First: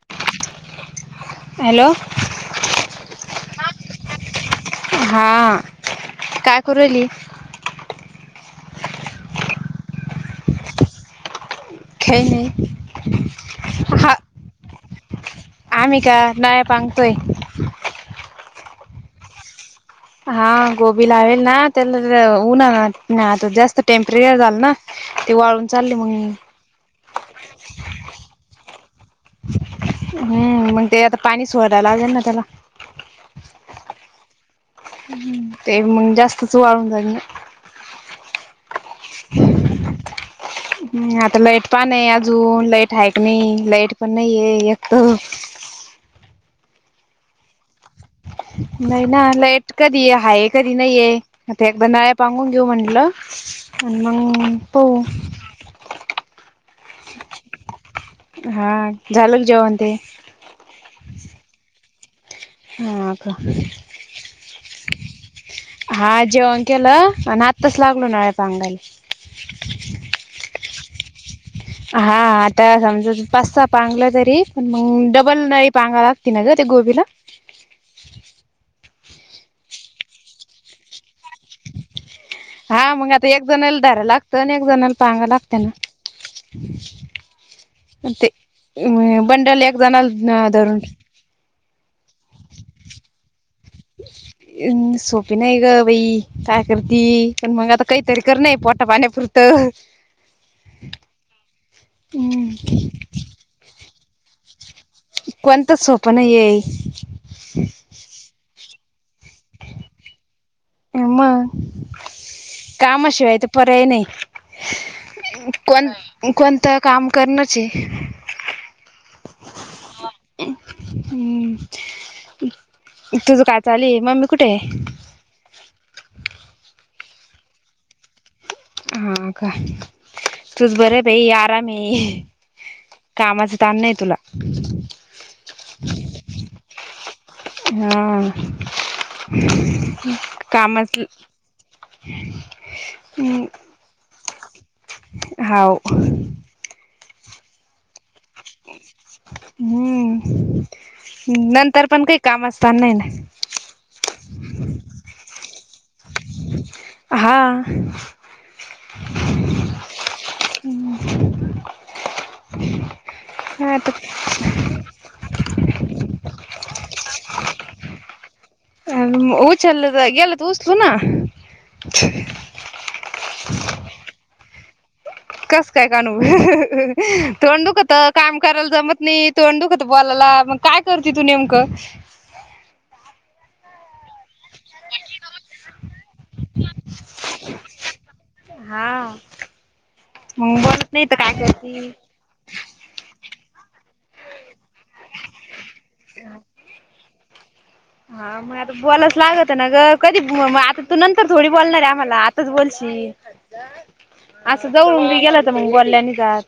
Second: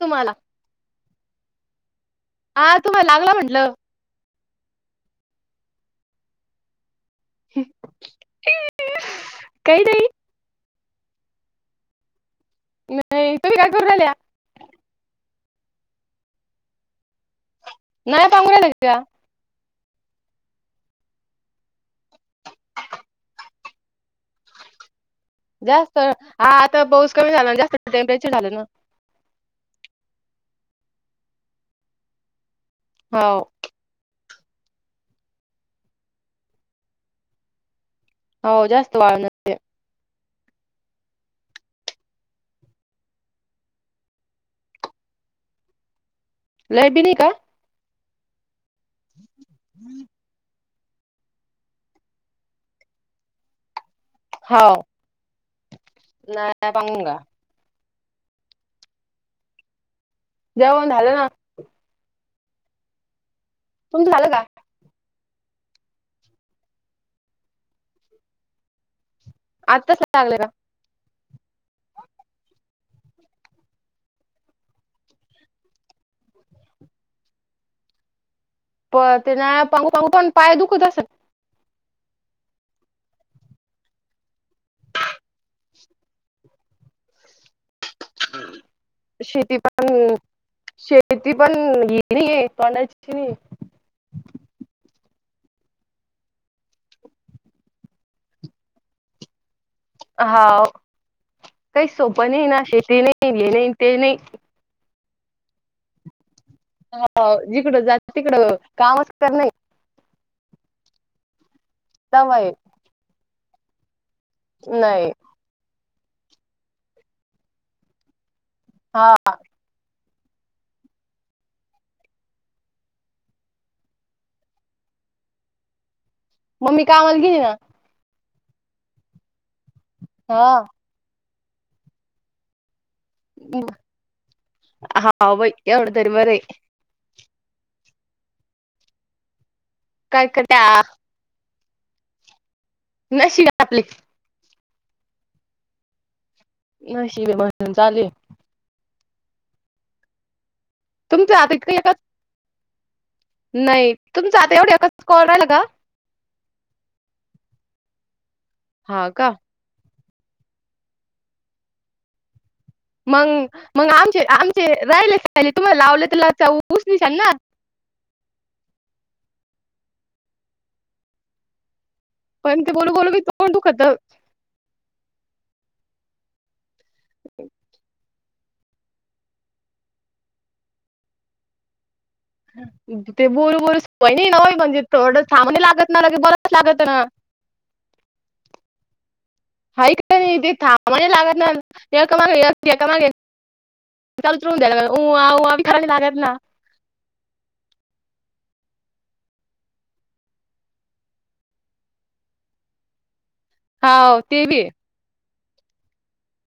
तुम्हाला हॅलो हा तुम्हाला लागला म्हंटलं हा काय करूली काय नाहीई खे नाही नाही तुम्ही काय करू राल्या हा आम्ही का नळ्यापां प नाही तगरा दे हा गोबी लावेल ना त्याला उऊनता जास्त टेम्परेचर झालं ना ते वाळून चालले जास्त मग हा आता पाऊस कमी झाला ना जास्त टेम्परेचर झालं ना हम्म मग ते आता पाणी सोडडायला लागेल ना त्याला हो ह् ते मग जास्तच वाळून जाई हो जास्त वाळ नते हम आता लाईट पण आहे अजून लाईट आहे क नाही लाईट पण नाहीये एक लाब्रिनी का नाही ना ललेट कधी हा एक कधी नाहीये आता एकदा नळ्या पांगून घेऊ म्हटलं आणि मग हो प नाही पांगून का हा झालं क जेवण ते जेवण झालं ना ह का तुम झालं का हा जेवण केलं आणि आताच लागलो नळ्या पांगायला आत्तास लागले का हा आता समजा पाचता पांगलं तरी पण मग डबल नाही पांगाला तन ग ते गोबीला प तेनाांग पण पाय दुखत असत हा मग आता एक जणला धार लागतं आणि एक जणला पगा लागत ना ते बंडल एक जणा धरून श ती पण येणी आहे कोणाचीची नाही सोपी नाहीय का वई काय करती पण मग आता काहीतरी कर नाही पोटा पाण्यापुरतं हा काही सोपं नाही हम्म ना शेती नाही लि नाही ते नाही कोणतं सोपन येई ह जिकडं जात तिकडं कामच कर नाही हम समुळेय कामाशिवाय ते पर्याय नाही नाही कोण कोणतं काम करण्याची हा हम् तुझ का चाली आहे मम्मी कुठे आहे मम्मी कामाल गेली ना हा का हा. तुस बर पई आरा आहे कामाच ताण नाही तुला हा भाई एवढं तरी बरं आहे हा काय करत्या कामच नशी आपले हाव न शिबे म्हणून चालेल हम्म तुमचं आता इतकं नंतर एकाच पण काही काम असत नाही ना नाही तुमचं आता एवढं एका कॉल राहिला का हा ह का ह मग मग आमचे आमचे राहिले खाले तुम्हाला लावले तरला च उसशल ना उऊचलत गलत उऊचलो ना पण ते बोलून बोलून भी तोंड दुखत. कस काय कानू तोंड दुखत, काम करायला जमत नाही. तोंड दुखत तू बोलायला मग काय करते तू नेमकं ते बोलू बोलुस नाही ना सवय म्हणजे थोडं थांबणी लागत ना की बोलावच लागत ना. हा हा का नाही तेे मग बोलत नाही थांबाणे तर काय लागत ना करते गे मागेून द्याय खरा लात ना हा म आता बोलावच लागत ना ग कधी आता तू नंतर थोडी बोलणार आहे आम्हाला आताच बोलशील हाव ते बी असं आहे. जवलून मी गेला तर मग बोलल्या नाही जात.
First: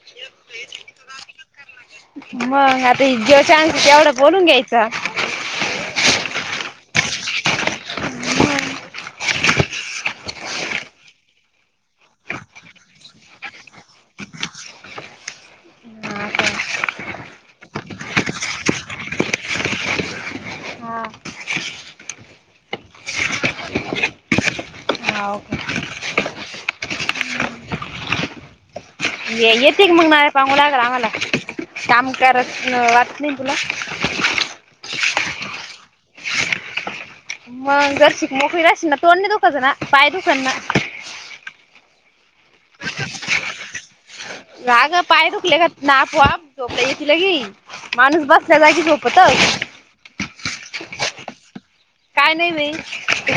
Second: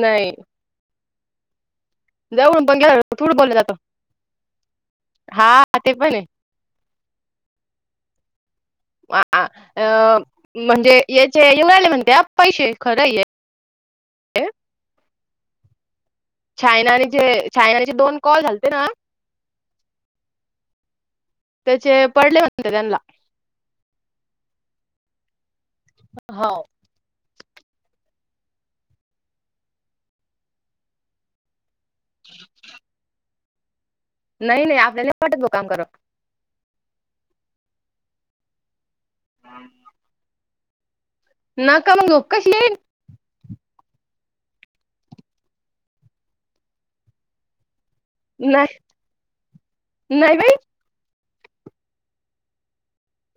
नाही. मग जवळून पण आता गेल्यावर थोडं जेव्हा बोललं चांगल जातं. तेवढं बोलून घ्यायचं. हा ते पण आहे. अ म्हणजे याचे येवून राहीले म्हणते पैसे खरं आहे हे. चायना आणि जे चायनाचे दोन कॉल घालते ना. हा त्याचे पडले होते त्यांनला. हाव का हो. येते की मग ना सांगून राहील आम्हाला काम करत वाटत नाही तुला. नाही नाही आपल्याला नाही वाटत बा काम करत मग जर अशी मोकळी राहशील ना तोंड नाही दुखात ना पाय दुखातना. नका मग कशी आहे. का गं पाय दुखले का नाक, वाफ, गोळी घेतली की नाही. माणूस बसल्या नाही जागी झोपत. नाही. बाई, काय नाही नाही.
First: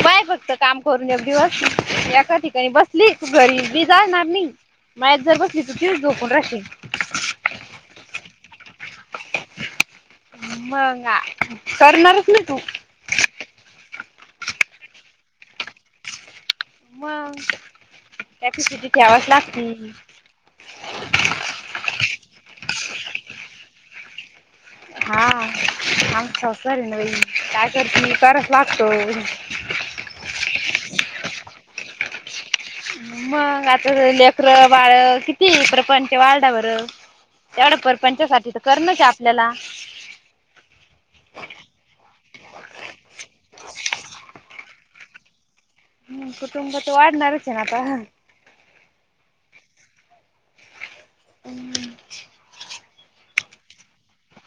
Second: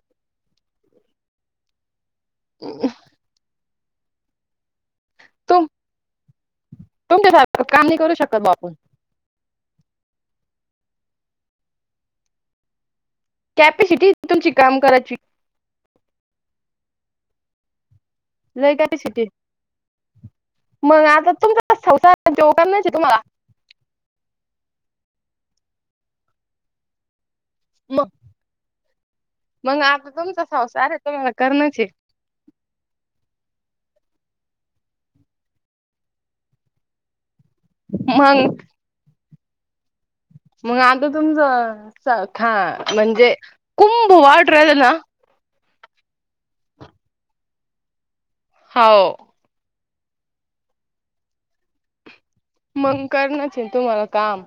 बाहेर फक्त काम करून एक दिवस एका ठिकाणी बस. घरी मी जाणार नाही. माझ्यासोबत इथंच तू तीच झोपून राहशील. तर काम नाही करू शकत का आपण मग का करणारच ना तू. कॅपसिटी तुमची काम करायची. मग लय कॅपॅसिटी कपॅसिटी ठेवावीच लागती हाय. मग आता तुमच तर होणार नाहीय काय तुम्हाला. हा हा संसार आहे बाई काय करतेस करावंच लागतं. मग आता तुमचा संसार तुम्ही मग करणंच आहे. मग आता लेकरं, बाळ किती प्रपंच वाढला बरं. तेवढं प्रपंचासाठी मग तर करणच आहे आपल्याला, मग आता तुमचं सखा म्हणजे कुटुंब वाढून राहिल ना. हम् कुटुंब तर वाढणारच आहे ना आता, हो. हम् मंग करणच आहे तुम्हाला तर काम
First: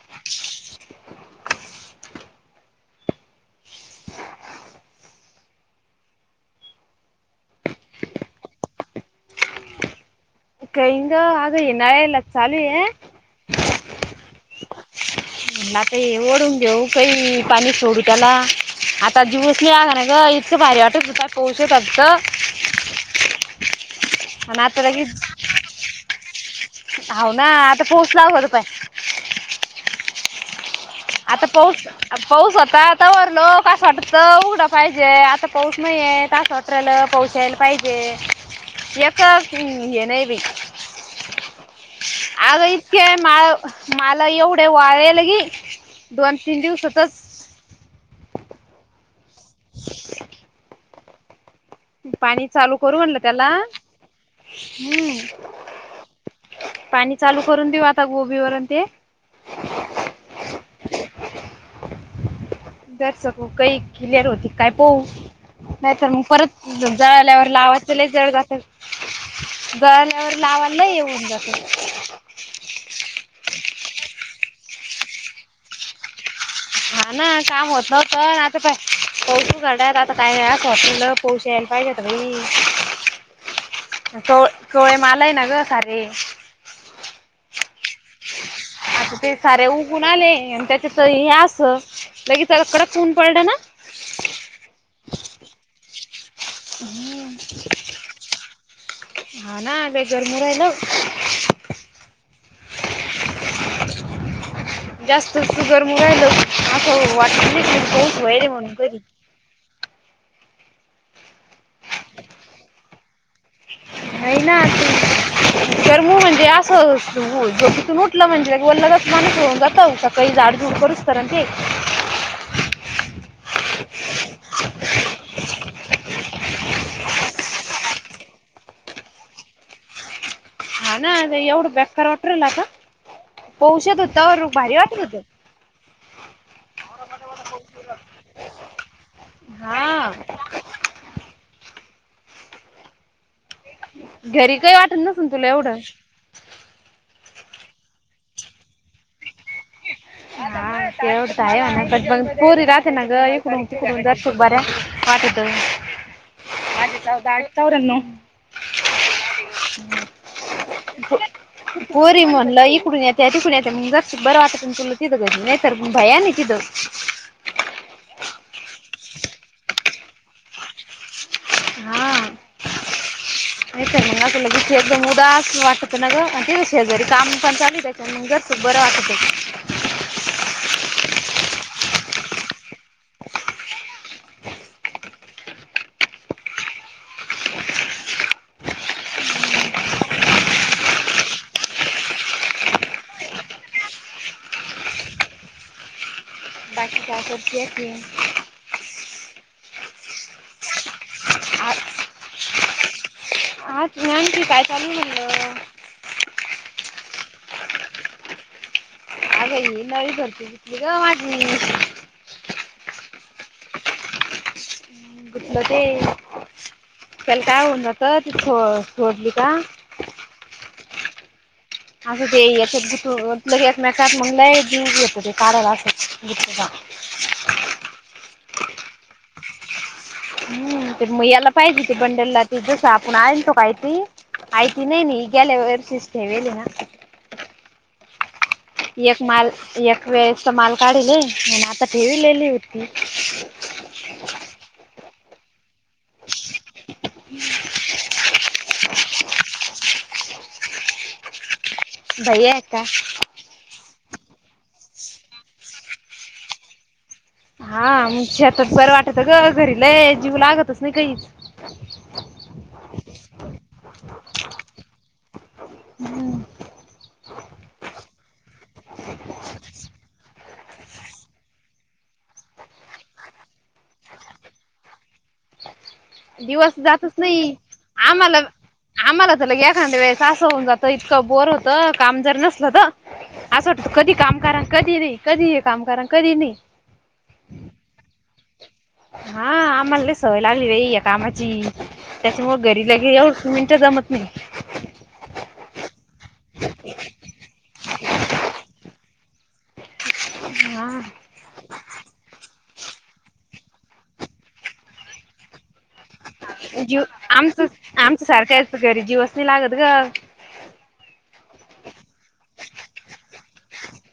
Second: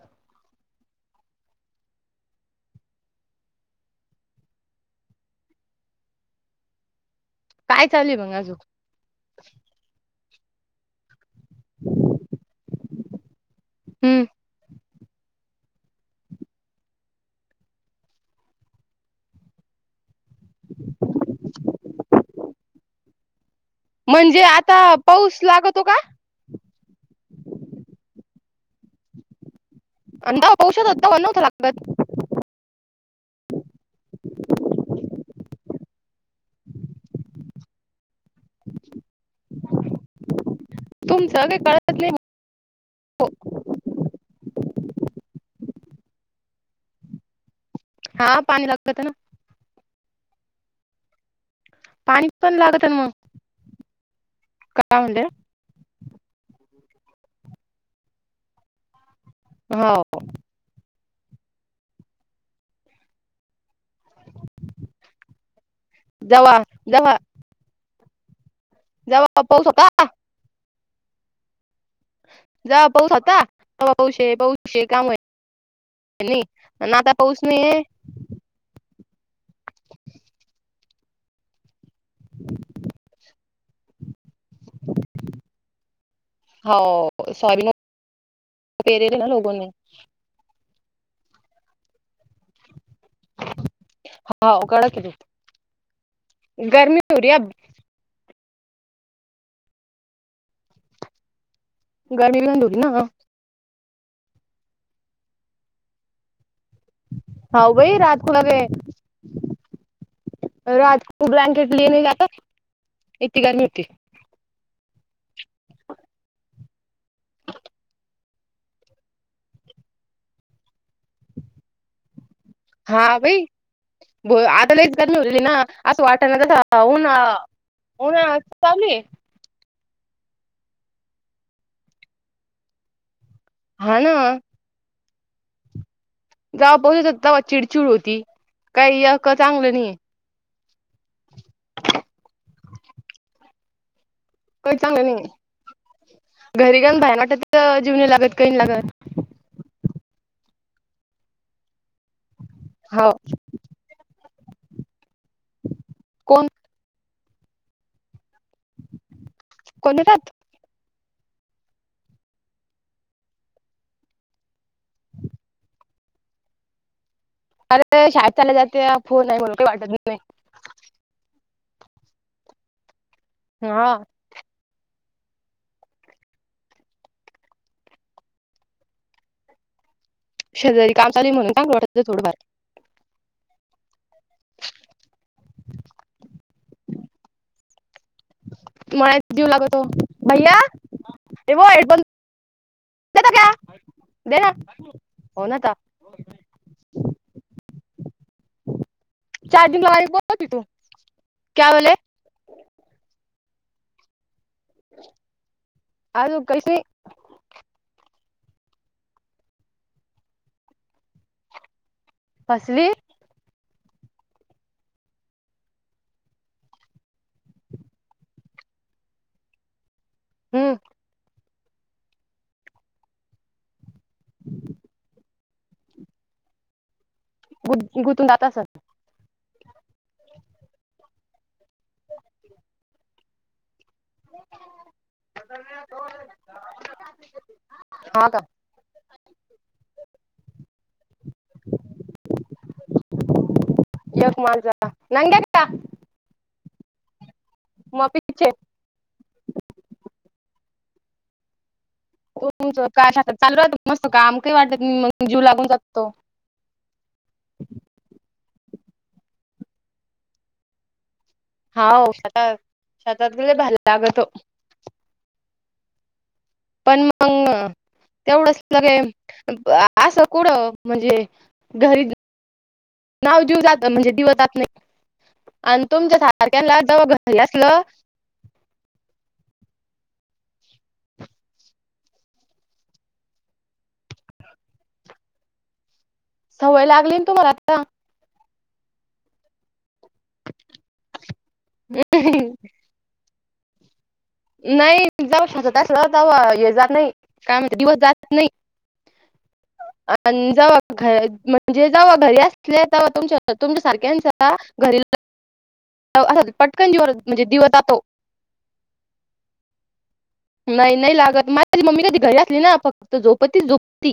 काय चालय मग आजून काय ग आज नळाला चालू आहे. हम्म मग आता हे ओढून देऊ काही पाणी सोडू त्याला, आता दिवस लई आग ना ग इतकं भारी वाटत होता पाऊस येताण गं. म्हणजे आता पाऊस लागतो का. हो ना आता पाऊस लागू होतं. आता आता पाऊस पाऊस होता, तोवर लोक असं वाटत होतं. उघडा पाहिजे आता पाऊस नाहीये तर आस वाटत. पाहून राहिला पाऊस यायला पाहिजे. एक हे नाही बाई. तुमचं काय कळत. नाही अगं इतके हो म मला एवढे वाढेल की दोन तिनजिव सतच हा पाणी लागते ना, [unintelligible] पाणी पण चालू लागत करू ना मग म्हणलं त्याला काय हम्. म्हणले पाणी चालू करून देऊ आता गोबीवरून ते हो दर सकू काही क्लिअर होती काय पहू नाहीतर मग जवा परत जवा जळाल्यावर जवा पाऊस होता जळाल्यावर लावायला येऊन जातं जा पाऊस आता पाऊश पाऊसे काम आणि हा आता ना पाऊस काम नाहीये होत नव्हत आता पटू कडयत आता काय नाही खॉट होो शेल पाय घतई च चवळे मालाय ना ग सारे हो सॉरी न आता ते सारे उघून आले आणि त्याच्याच हे अस लगीच कडक ऊन पडलं ना. हा कडक गर्मी हो र अ हा नाले गरम राहिला. गाडी दुरी ना जास्त सुुगर मुगायला असं वाट पास व्हारे म्हणून तरी राजू ब्लँकेट लिणे जात येते का मती है ना तू तर म म्हणजे असं जो किून उटलं म्हणजे वललाच माणूस होऊन जाता कैला अडज द कररस्तारंत ते हा बाई ब आता लच ग नवलेली ना असं वाटा ना तस होन हो ना चालू आहे. हा ना एवढा बेकार वाटू राहिला आता हा पोषत ना होतग भारी वाटत होत. जाव ब चिडचिड होती काही का चांगलं नाही. ह घरी काही वाटत चांगलं नस नाहीये तुला एवढं घरी जाऊन बाहेर वाटत जीवने लागत कही लागत हा तेतय नाट ब पूरी रात्री ना हो ग दर्शक बर्या वाठत कोण माझी चौदा आठ आहे चोरणाव कोण येतात गोरी म्हणलं इकडून येत तिकडून येते बरं वाटत तुला किथं क नाही सर प भया ना किथं अरे शाेत चालला जाते फोन आहे मला काही वाटत नाही. हा नाही म हा तर आप लग शेज मु उदास वाटत ना ग आणि ठी शेजारी काम पण चालू त्याच्या ग बरं वाटत शेजारी काम लीणून का लटच थोडफार कशाचा तरी आवाज येत आहे मला जीव लागततो भैया एव हेडप ता दे ना हो नाता बाकी का तकती चार्जिंग लाारी बोल होती तू क्या बले आ नन काय म्हणलं अज कसे नवी भरती घेतली ग माझी फसली गुठला ते बलका होन तर ते ो ोडली का हम्म असं ते याच्यात गुटू ल एकमेकात म्हणलंयी येतो ते काराला अस गुटूचा गु गुंतून जात असात हम् ते म याला पाहिजे ते बंडलला त जस आपण आल तो काय त आयती नाहीन ह गेला वर्षिस्े वली ना हा का एक माल एक वेळेचा माल काढल म्ह आता ठेवीलेली होती यक मालझ नंग मप इछ आवाज येते हो भैया आहे का चालू मस्त का आम काही वाटत मग जीव लागून जात तो हा छतात बरं वाटतं ग घरीलाय जीव लागतच नाही काही हा शतात शतात गेले भयला लागत हो हम्म पण मग तेवढं क असं कुडं म्हणजे घरी नाव दिऊ जात म्हणजे दिवतात नाही आणि तुमच्या सारख्याला जवळ घरल्या असलं आमला आम्हाला तर लगे एखांद्या वेळेस असं होऊन जात इतकं बोर होतं काम जर नसल तर असं वाटत कधी काम करा कधी नाही कधी हे काम करा कधी नाही सवय लागली ना तुम्हाला आता हा आमला सवय लागली रई या कामाची त्याच्यामुळ घरी लगे येऊ मिंट जमत नाही नाही जाव शत त्या जा हे जात नाही काय म्ह दिवस जात नाही अ जाऊ हा घर म्हणजे जव्हा घरी अस ते तमच्या सारख्या घरी असा पटकन जीव जीवर म्हणजे आमचं दिवस जातो आमच सारखा हल्प कररी जीवसनी लागत ग नाही नाही लागत माझी मम्मी कधी घरी असली ना फक्त झोपतीच झोप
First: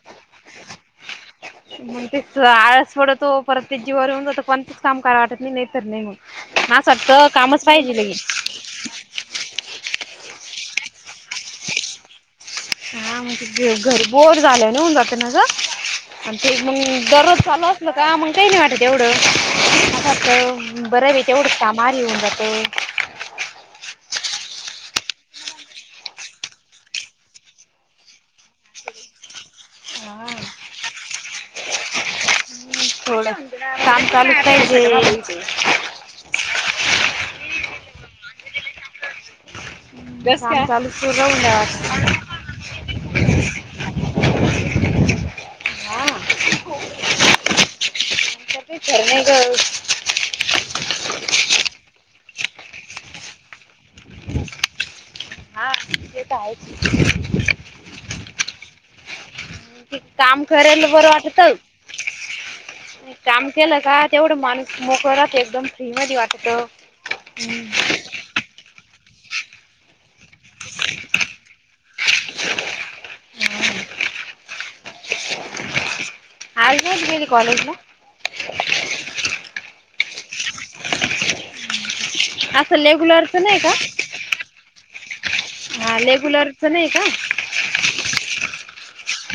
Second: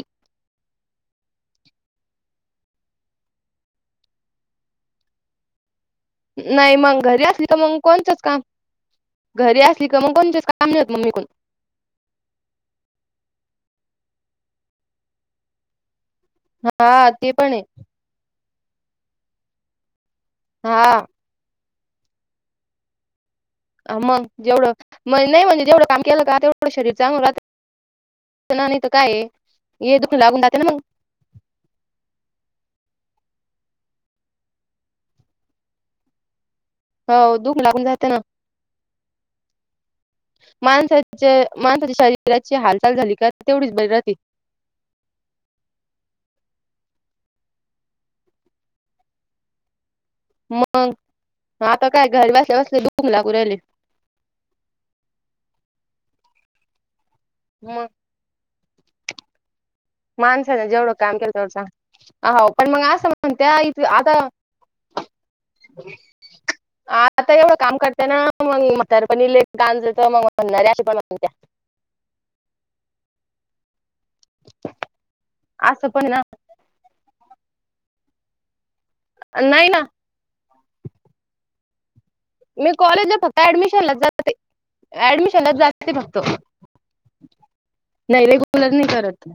मग तेच आळस पडतो परत ते जीवर येऊन ज कोणतच काम कराय वाटत नाही नाही तरर नाहीग नाही मग घरी असली तर मग कोणचंच काम घरी असली का मग कोणतेच काम होत मग निगुन हां म्हणज घ घरबोर झालं नाऊन जात नाग आणि ते मग हा ते दररोज पण आहे चालू अस ना का मग काही नाही वाटत तेवढं असआसत हा बरे बच्या उडसामार येऊन जातो मग जेवढं म नाही म्हणजे जेवढं काम केलं का तेवढं शरीर चांगलं राहतं नाही तर काय हे दुख हा लागून राहे ना मग थोडं काछम चालू का हो दुख लागून जातं ना काम चालूच राहून द्यावं माणसाच्या वाटतं. माणसाच्या शरीराची हालचाल झाली का तेवढीच बरी राहते हा चार्मग मग आता काय घरी बसल्या बस डुंग ला कू राले हा तेेतय म. काम माणस आहे ना करायला जेवढं बरं काम केलं वाटतं. तेवढं. हो पण मग असं म्हण काम त्या केलं इथ का आता. तेवढं माणूस मोकळं राहतं एकदम फ्री मध्ये वाटत आता एवढं काम करत ना मग म्हात्यार पण इले गांजत मग म्हणणार्या अ पण म्हणत्या. असं पण ना. आजली कॉलेज ला नाही ना मी असं कॉलेजला रेग्युलरच फक्त नाही का ऍडमिशनला जाते ऍडमिशनत जाातते हा फक्तो रेग्युलरच नाही का नाही रेगुलर नाही करत